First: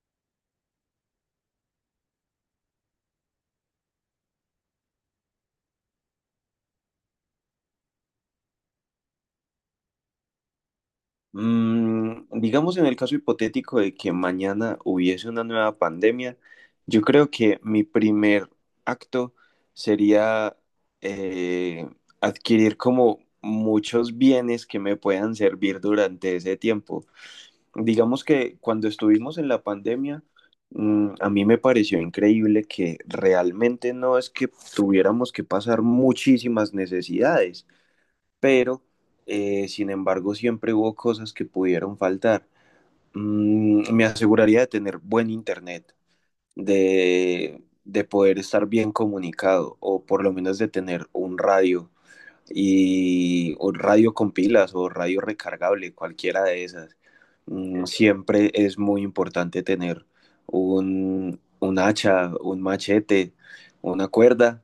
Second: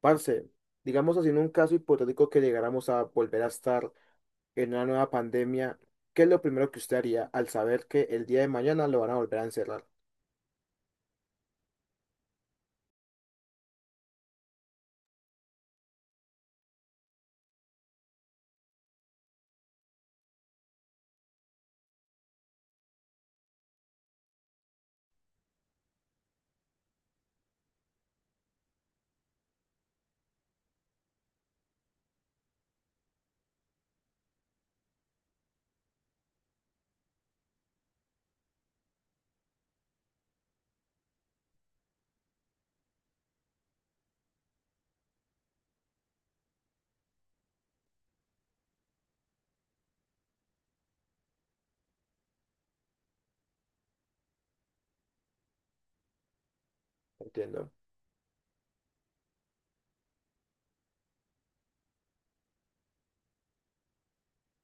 Parce, digamos así, en un caso hipotético que llegáramos a volver a estar en una nueva pandemia, ¿qué es lo primero que usted haría al saber que el día de mañana lo van a volver a encerrar? Digamos en el caso hipotético de que mañana hubiese una nueva pandemia, yo creo que mi primer acto sería eh, adquirir como muchos bienes que me puedan servir durante ese tiempo. Digamos que cuando estuvimos en la pandemia, a mí me pareció increíble que realmente no es que tuviéramos que pasar muchísimas necesidades, pero sin embargo siempre hubo cosas que pudieron faltar. Me aseguraría de tener buen internet, de poder estar bien comunicado, o por lo menos de tener un radio y un radio con pilas o radio recargable, cualquiera de esas. Entiendo, Siempre es muy importante tener un hacha, un machete, una cuerda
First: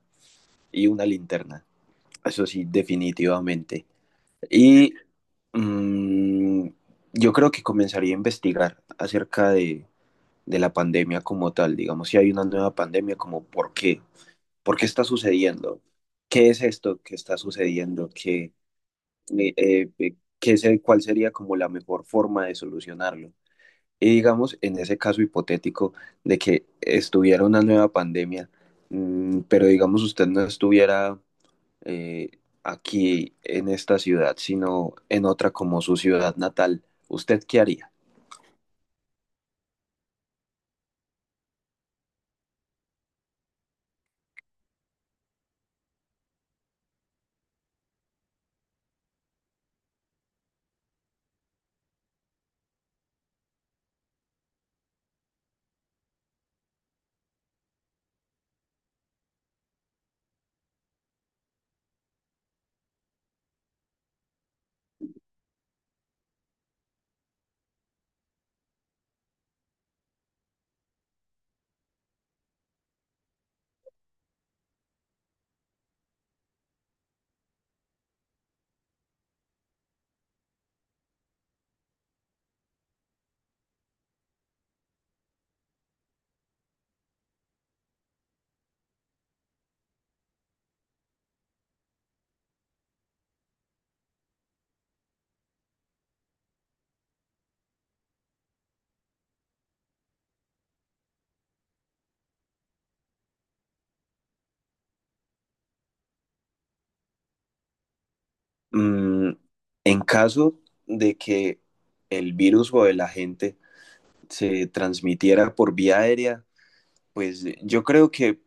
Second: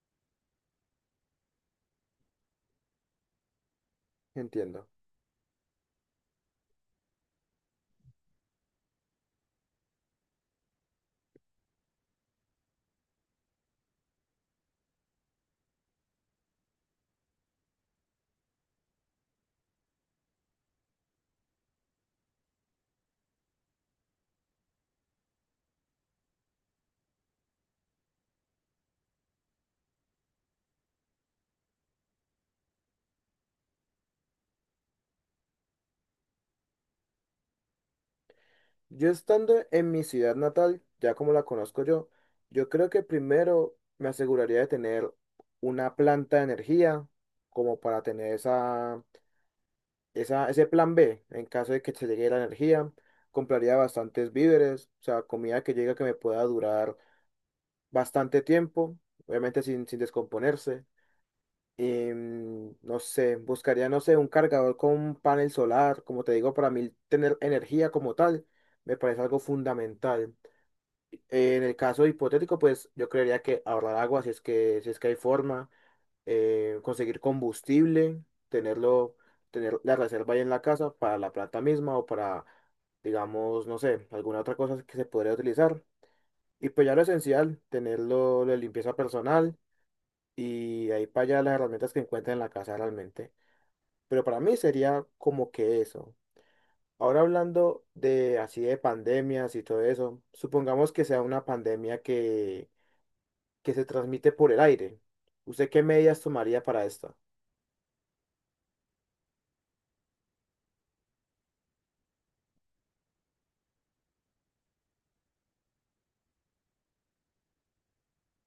y una linterna. Eso sí, definitivamente. entiendo. Y mm, yo creo que comenzaría a investigar acerca de la pandemia como tal. Digamos, si hay una nueva pandemia, como por qué está sucediendo, qué es esto que está sucediendo. ¿Qué, qué es cuál sería como la mejor forma de solucionarlo? Y digamos, en ese caso hipotético de que estuviera una nueva pandemia, pero digamos usted no estuviera eh, aquí en esta ciudad, sino en otra como su ciudad natal, ¿usted qué haría? Yo estando en mi ciudad natal, ya como la conozco yo, yo creo que primero me aseguraría de tener una planta de energía como para tener ese plan B en caso de que se llegue la energía. Compraría bastantes víveres, o sea, comida que llegue que me pueda durar bastante tiempo, obviamente sin descomponerse. No sé, buscaría, no sé, un cargador con un panel solar, como te digo, para mí tener energía como tal me parece algo fundamental. En el caso hipotético, pues yo creería que ahorrar agua, si es que hay forma, conseguir combustible, tenerlo, tener la reserva ahí en la casa para la planta misma o para, digamos, no sé, alguna otra cosa que se podría utilizar. Y pues ya lo esencial, tenerlo, la limpieza personal y ahí para allá las herramientas que encuentren en la casa realmente. Pero para mí sería como que eso. Ahora hablando de así de pandemias y todo eso, supongamos que sea una pandemia que se transmite por el aire. ¿Usted qué medidas tomaría para esto? Mm, en caso de que el virus o el agente se transmitiera por vía aérea, pues yo creo que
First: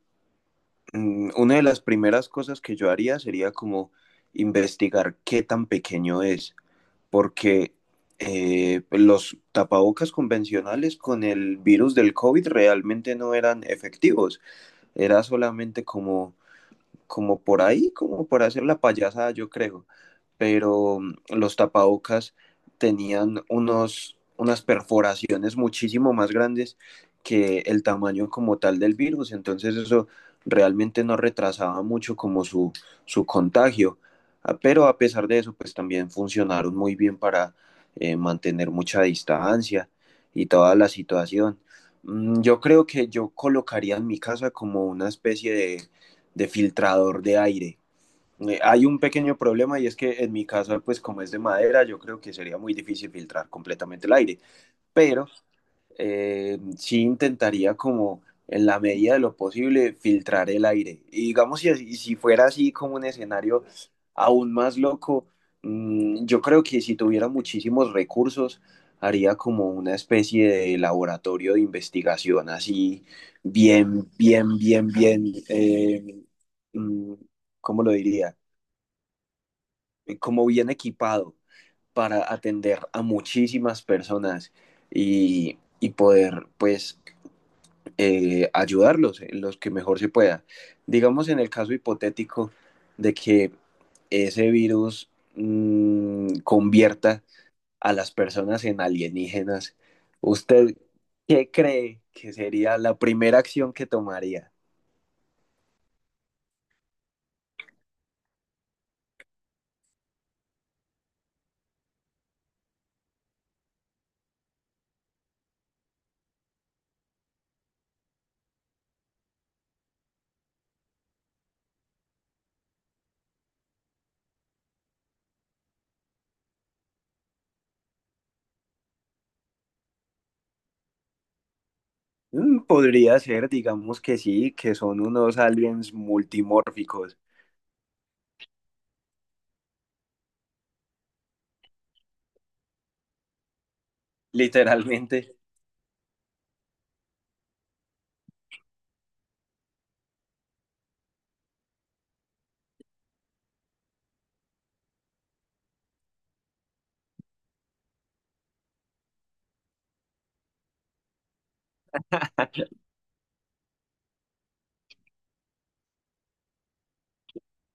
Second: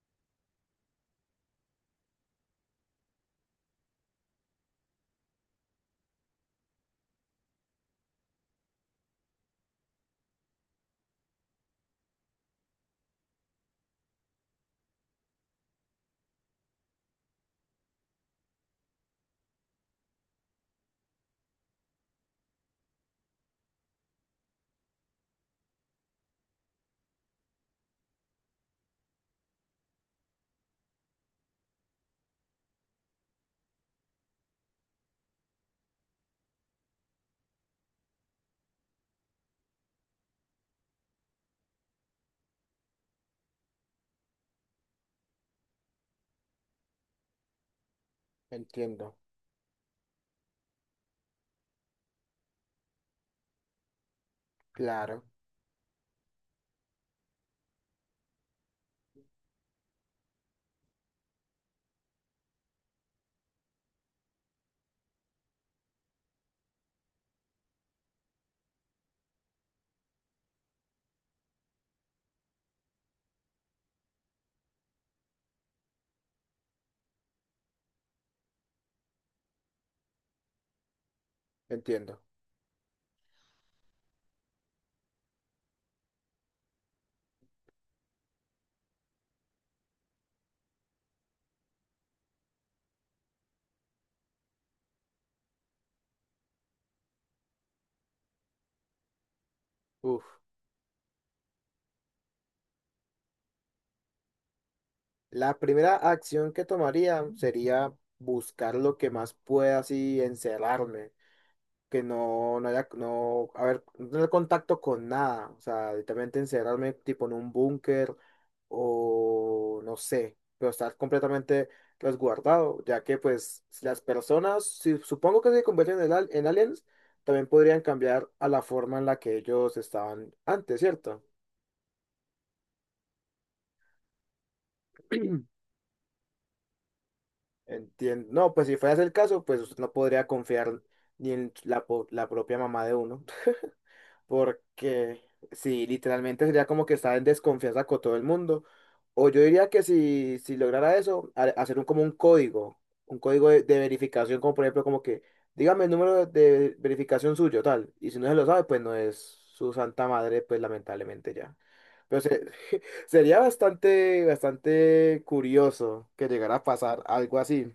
una de las primeras cosas que yo haría sería como investigar qué tan pequeño es, porque los tapabocas convencionales con el virus del COVID realmente no eran efectivos. Era solamente como como por ahí, como por hacer la payasada, yo creo. Pero los tapabocas tenían unos, unas perforaciones muchísimo más grandes que el tamaño como tal del virus, entonces eso realmente no retrasaba mucho como su contagio. Ah, pero a pesar de eso, pues también funcionaron muy bien para mantener mucha distancia y toda la situación. Yo creo que yo colocaría en mi casa como una especie de filtrador de aire. Hay un Entiendo, pequeño problema y es que en mi caso, pues como es de madera, yo creo que sería muy difícil filtrar completamente el aire, claro, pero sí intentaría como en la medida de lo posible filtrar el aire. Y digamos, si, si fuera así como un escenario aún más loco, yo creo que si tuviera muchísimos recursos, haría como una especie de laboratorio de investigación, así bien, bien, bien, bien, eh, mm, ¿cómo lo diría? Como bien equipado entiendo. para atender a muchísimas personas y poder, pues, ayudarlos en los que mejor se pueda. Digamos en el caso hipotético de que ese virus convierta a las personas en alienígenas, Uf. ¿usted qué cree que sería la primera acción que tomaría? La primera acción que tomaría sería buscar lo que más pueda así encerrarme que no, no haya, no, a ver, no tener contacto con nada, o sea, literalmente encerrarme tipo en un búnker o no sé, pero estar completamente resguardado, ya que pues si las personas, si supongo que se convierten en, al- en aliens, también podrían cambiar a la forma en la que ellos estaban antes, ¿cierto? Podría ser, digamos que sí, que son unos aliens multimórficos, Entiendo. No, pues si fuera ese el caso, pues usted no podría confiar ni en la, po- la propia mamá de uno. Porque literalmente. sí, literalmente sería como que está en desconfianza con todo el mundo. O yo diría que si, si lograra eso, ha- hacer un, como un código de verificación, como por ejemplo, como que dígame el número de verificación suyo, tal. Y si no se lo sabe, pues no es su santa madre, pues lamentablemente ya. Pero se- sería bastante, bastante curioso que llegara a pasar algo así.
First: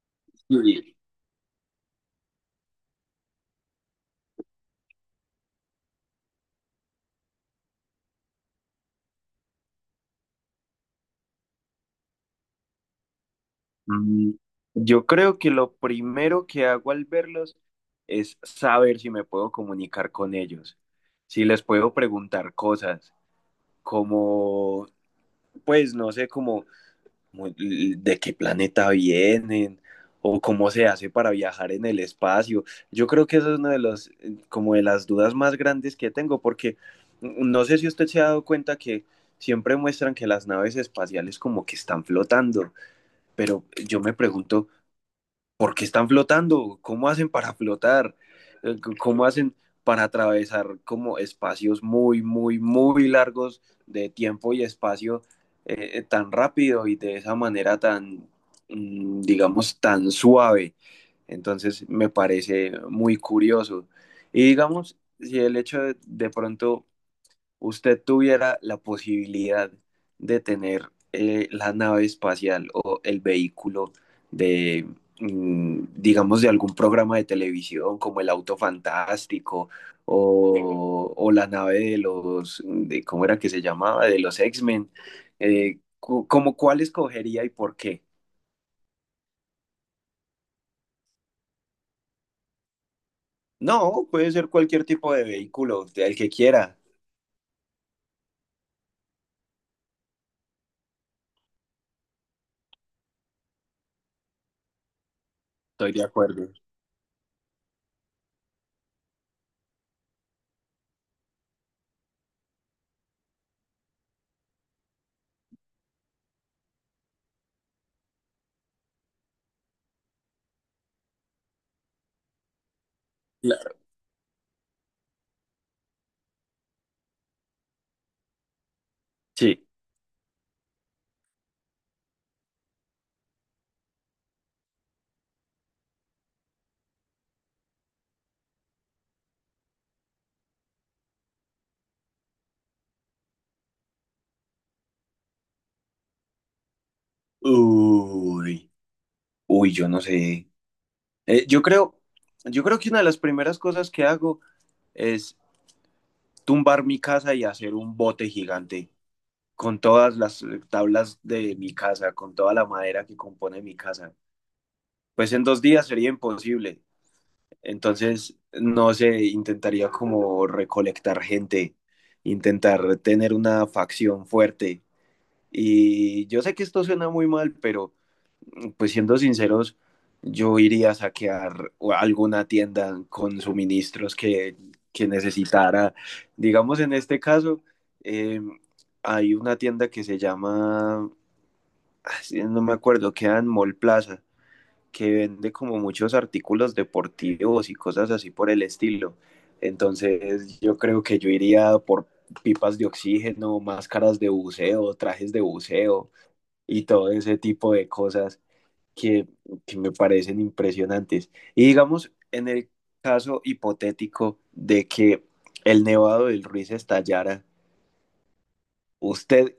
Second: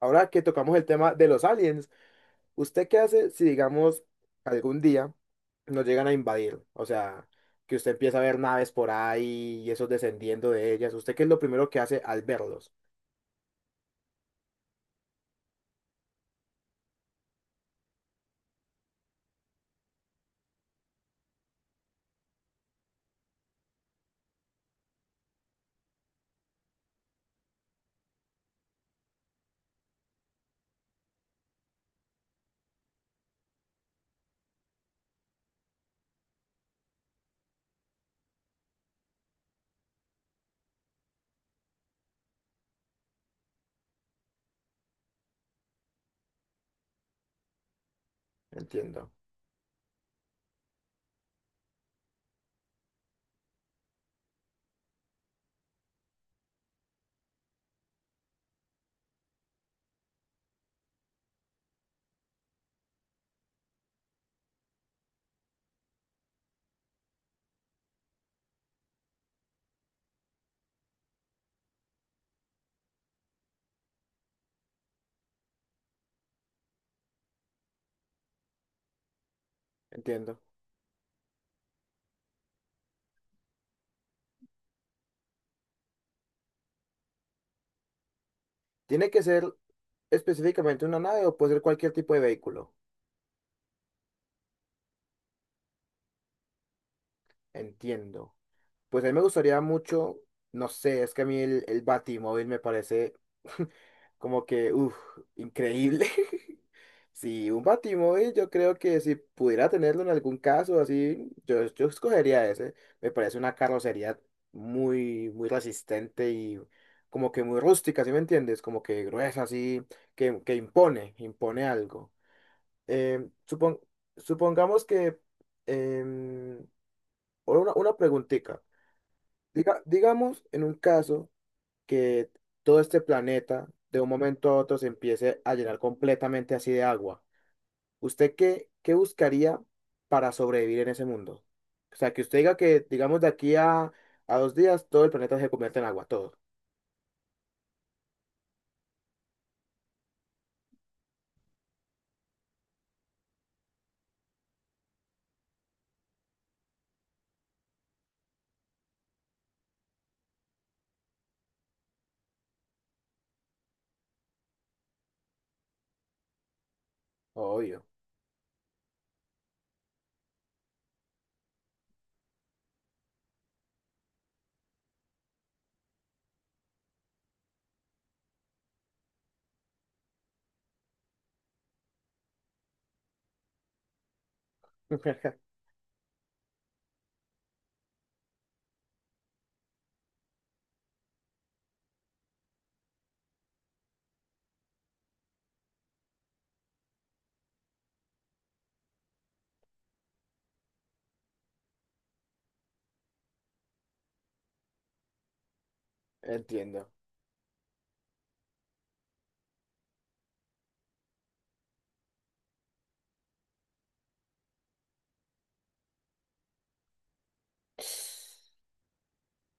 Ahora que tocamos el Y tema de los aliens. ¿Usted qué hace si, digamos, algún día nos llegan a invadir? O sea, que usted empieza a ver naves por ahí y esos descendiendo de ellas. ¿Usted qué es lo primero que hace al verlos? Mm, yo creo que lo primero que hago al verlos es saber si me puedo comunicar con ellos, si les puedo preguntar cosas, como, pues no sé, como como de qué planeta vienen o cómo se hace para viajar en el espacio. Yo creo que eso es una de las, como de las dudas más grandes que tengo, porque no sé si usted se ha dado cuenta que siempre muestran que las naves espaciales como que están flotando, pero yo me pregunto ¿por qué están flotando? ¿Cómo hacen para flotar? Entiendo, ¿Cómo hacen para atravesar como espacios muy, muy, muy largos de tiempo y espacio tan rápido y de esa manera tan, digamos, tan suave? Entonces me parece muy curioso. Y digamos, si el hecho de pronto usted tuviera la posibilidad de tener la nave espacial o el vehículo de, digamos, de algún programa de televisión como el Auto Fantástico, entiendo. O la nave de los, de, ¿cómo era que se llamaba? De los X-Men, ¿como cuál escogería y por qué? ¿Tiene que ser específicamente una nave o puede ser cualquier tipo de vehículo? No, puede ser cualquier tipo de vehículo, el que quiera. Entiendo. Pues a mí me gustaría mucho, no sé, es que a mí el Batimóvil me parece como que, uff, Estoy de increíble. acuerdo. Sí, un Batimóvil yo creo que si pudiera tenerlo en algún caso así, yo escogería ese. Me parece una carrocería muy, muy resistente y como que muy rústica, ¿sí me entiendes? Como que gruesa, así, que impone, impone algo. Em, supon- Claro. Supongamos que... em, ahora una preguntita. Sí. Digamos, en un caso que todo este planeta de un momento a otro se empiece a llenar completamente así de agua, ¿usted qué, qué buscaría para sobrevivir en ese mundo? O sea, que usted diga que, digamos, de aquí a 2 días todo el planeta se convierte en agua, todo. Uy, uy, yo no sé. Eh, yo creo, yo creo que una de las primeras cosas que hago es tumbar mi casa y hacer un bote gigante con todas las tablas de mi casa, con toda la madera que compone mi casa. Pues en 2 días sería imposible. Obvio. Entonces, no sé, intentaría como recolectar gente, intentar tener una facción fuerte. Y yo sé que esto suena muy mal, pero pues siendo sinceros, yo iría a saquear alguna tienda con suministros que necesitara. Digamos, en este caso, eh, hay una tienda que se llama, ah, sí, no me acuerdo, queda en Mall Plaza, que vende como muchos artículos deportivos y cosas así por el estilo. Entonces, yo creo que yo iría por pipas de oxígeno, máscaras de buceo, trajes de buceo y Entiendo. todo ese tipo de cosas que, que me parecen impresionantes. Y digamos, en el caso hipotético de que el nevado del Ruiz estallara, ¿usted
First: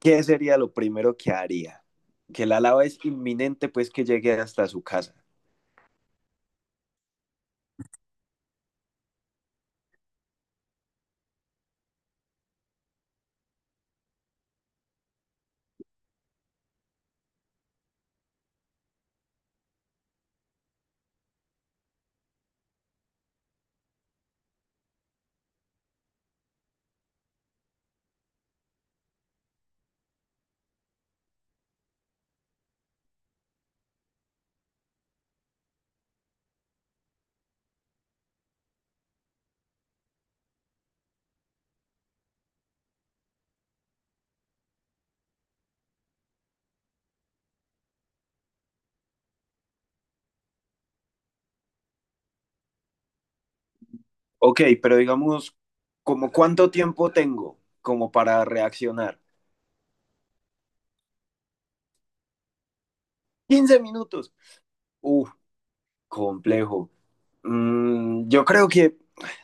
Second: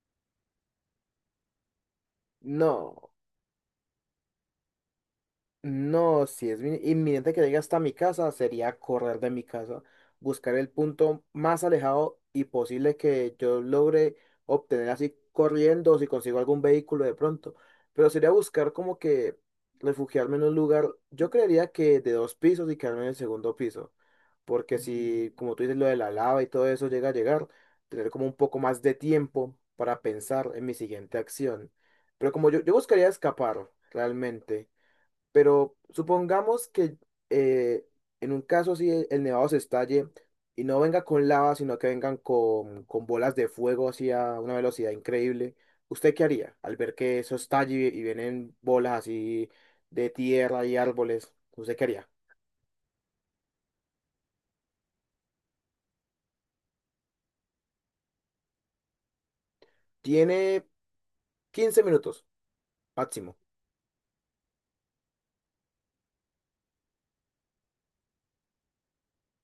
qué sería lo primero que haría? Que la lava es No. inminente, pues que llegue hasta su casa. No, si es inminente que llegue hasta mi casa, sería correr de mi casa, buscar el punto más alejado y posible que yo logre obtener así corriendo, o si consigo algún vehículo de pronto. Pero sería buscar como que refugiarme en un lugar, yo creería que de dos pisos y quedarme en el segundo piso. Porque si, como tú dices, lo de la lava y todo eso llega a llegar, tener como un poco más de tiempo para pensar en mi siguiente acción. Pero como yo buscaría escapar realmente. Pero supongamos que eh, en un caso así el nevado se estalle y no venga con lava, sino que vengan con bolas de fuego así a una velocidad increíble. ¿Usted qué haría al ver que eso estalle y vienen bolas así de tierra y árboles? ¿Usted qué haría? Ok, pero digamos, ¿como cuánto tiempo tengo como para reaccionar? Tiene 15 minutos máximo, 15 minutos. Uf, complejo. Yo creo que,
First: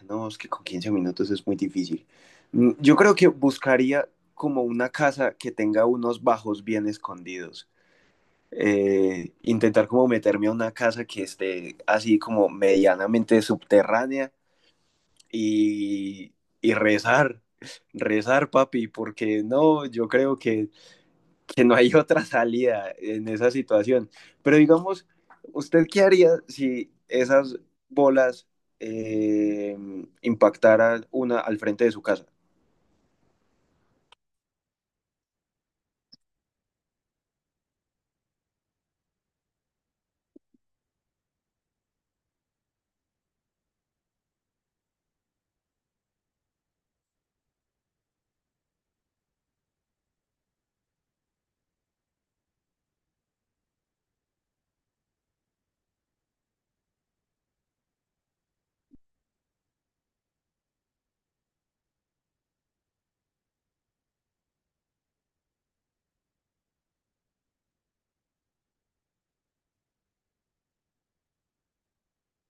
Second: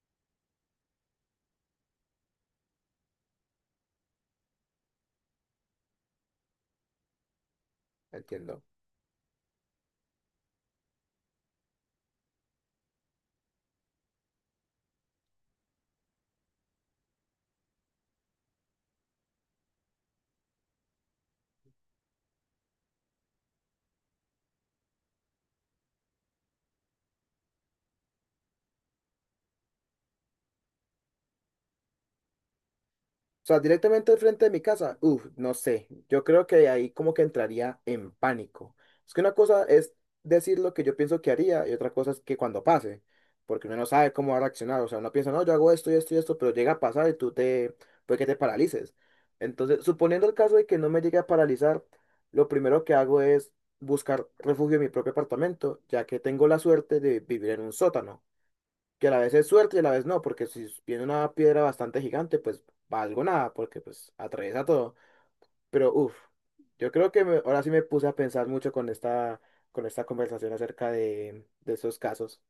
no, es que con 15 minutos es muy difícil. Yo creo que buscaría como una casa que tenga unos bajos bien escondidos. entiendo. Intentar como meterme a una casa que esté así como medianamente subterránea y, y rezar, rezar, papi, porque no, yo creo que no hay otra salida en esa situación. Pero digamos, ¿usted qué haría si esas bolas eh, impactaran una al frente de su casa? O sea, directamente al frente de mi casa, uff, no sé. Yo creo que ahí como que entraría en pánico. Es que una cosa es decir lo que yo pienso que haría y otra cosa es que cuando pase, porque uno no sabe cómo va a reaccionar. O sea, uno piensa, no, yo hago esto y esto y esto, pero llega a pasar y tú te, puede que te paralices. Entonces, suponiendo el caso de que no me llegue a paralizar, lo primero que hago es buscar refugio en mi propio apartamento, ya que tengo la suerte de vivir en un sótano que a la vez es suerte y a la vez no, porque si viene una piedra bastante gigante, pues valgo nada, porque pues atraviesa todo. Pero uff, yo creo que ahora sí me puse a pensar mucho con esta conversación acerca de esos casos.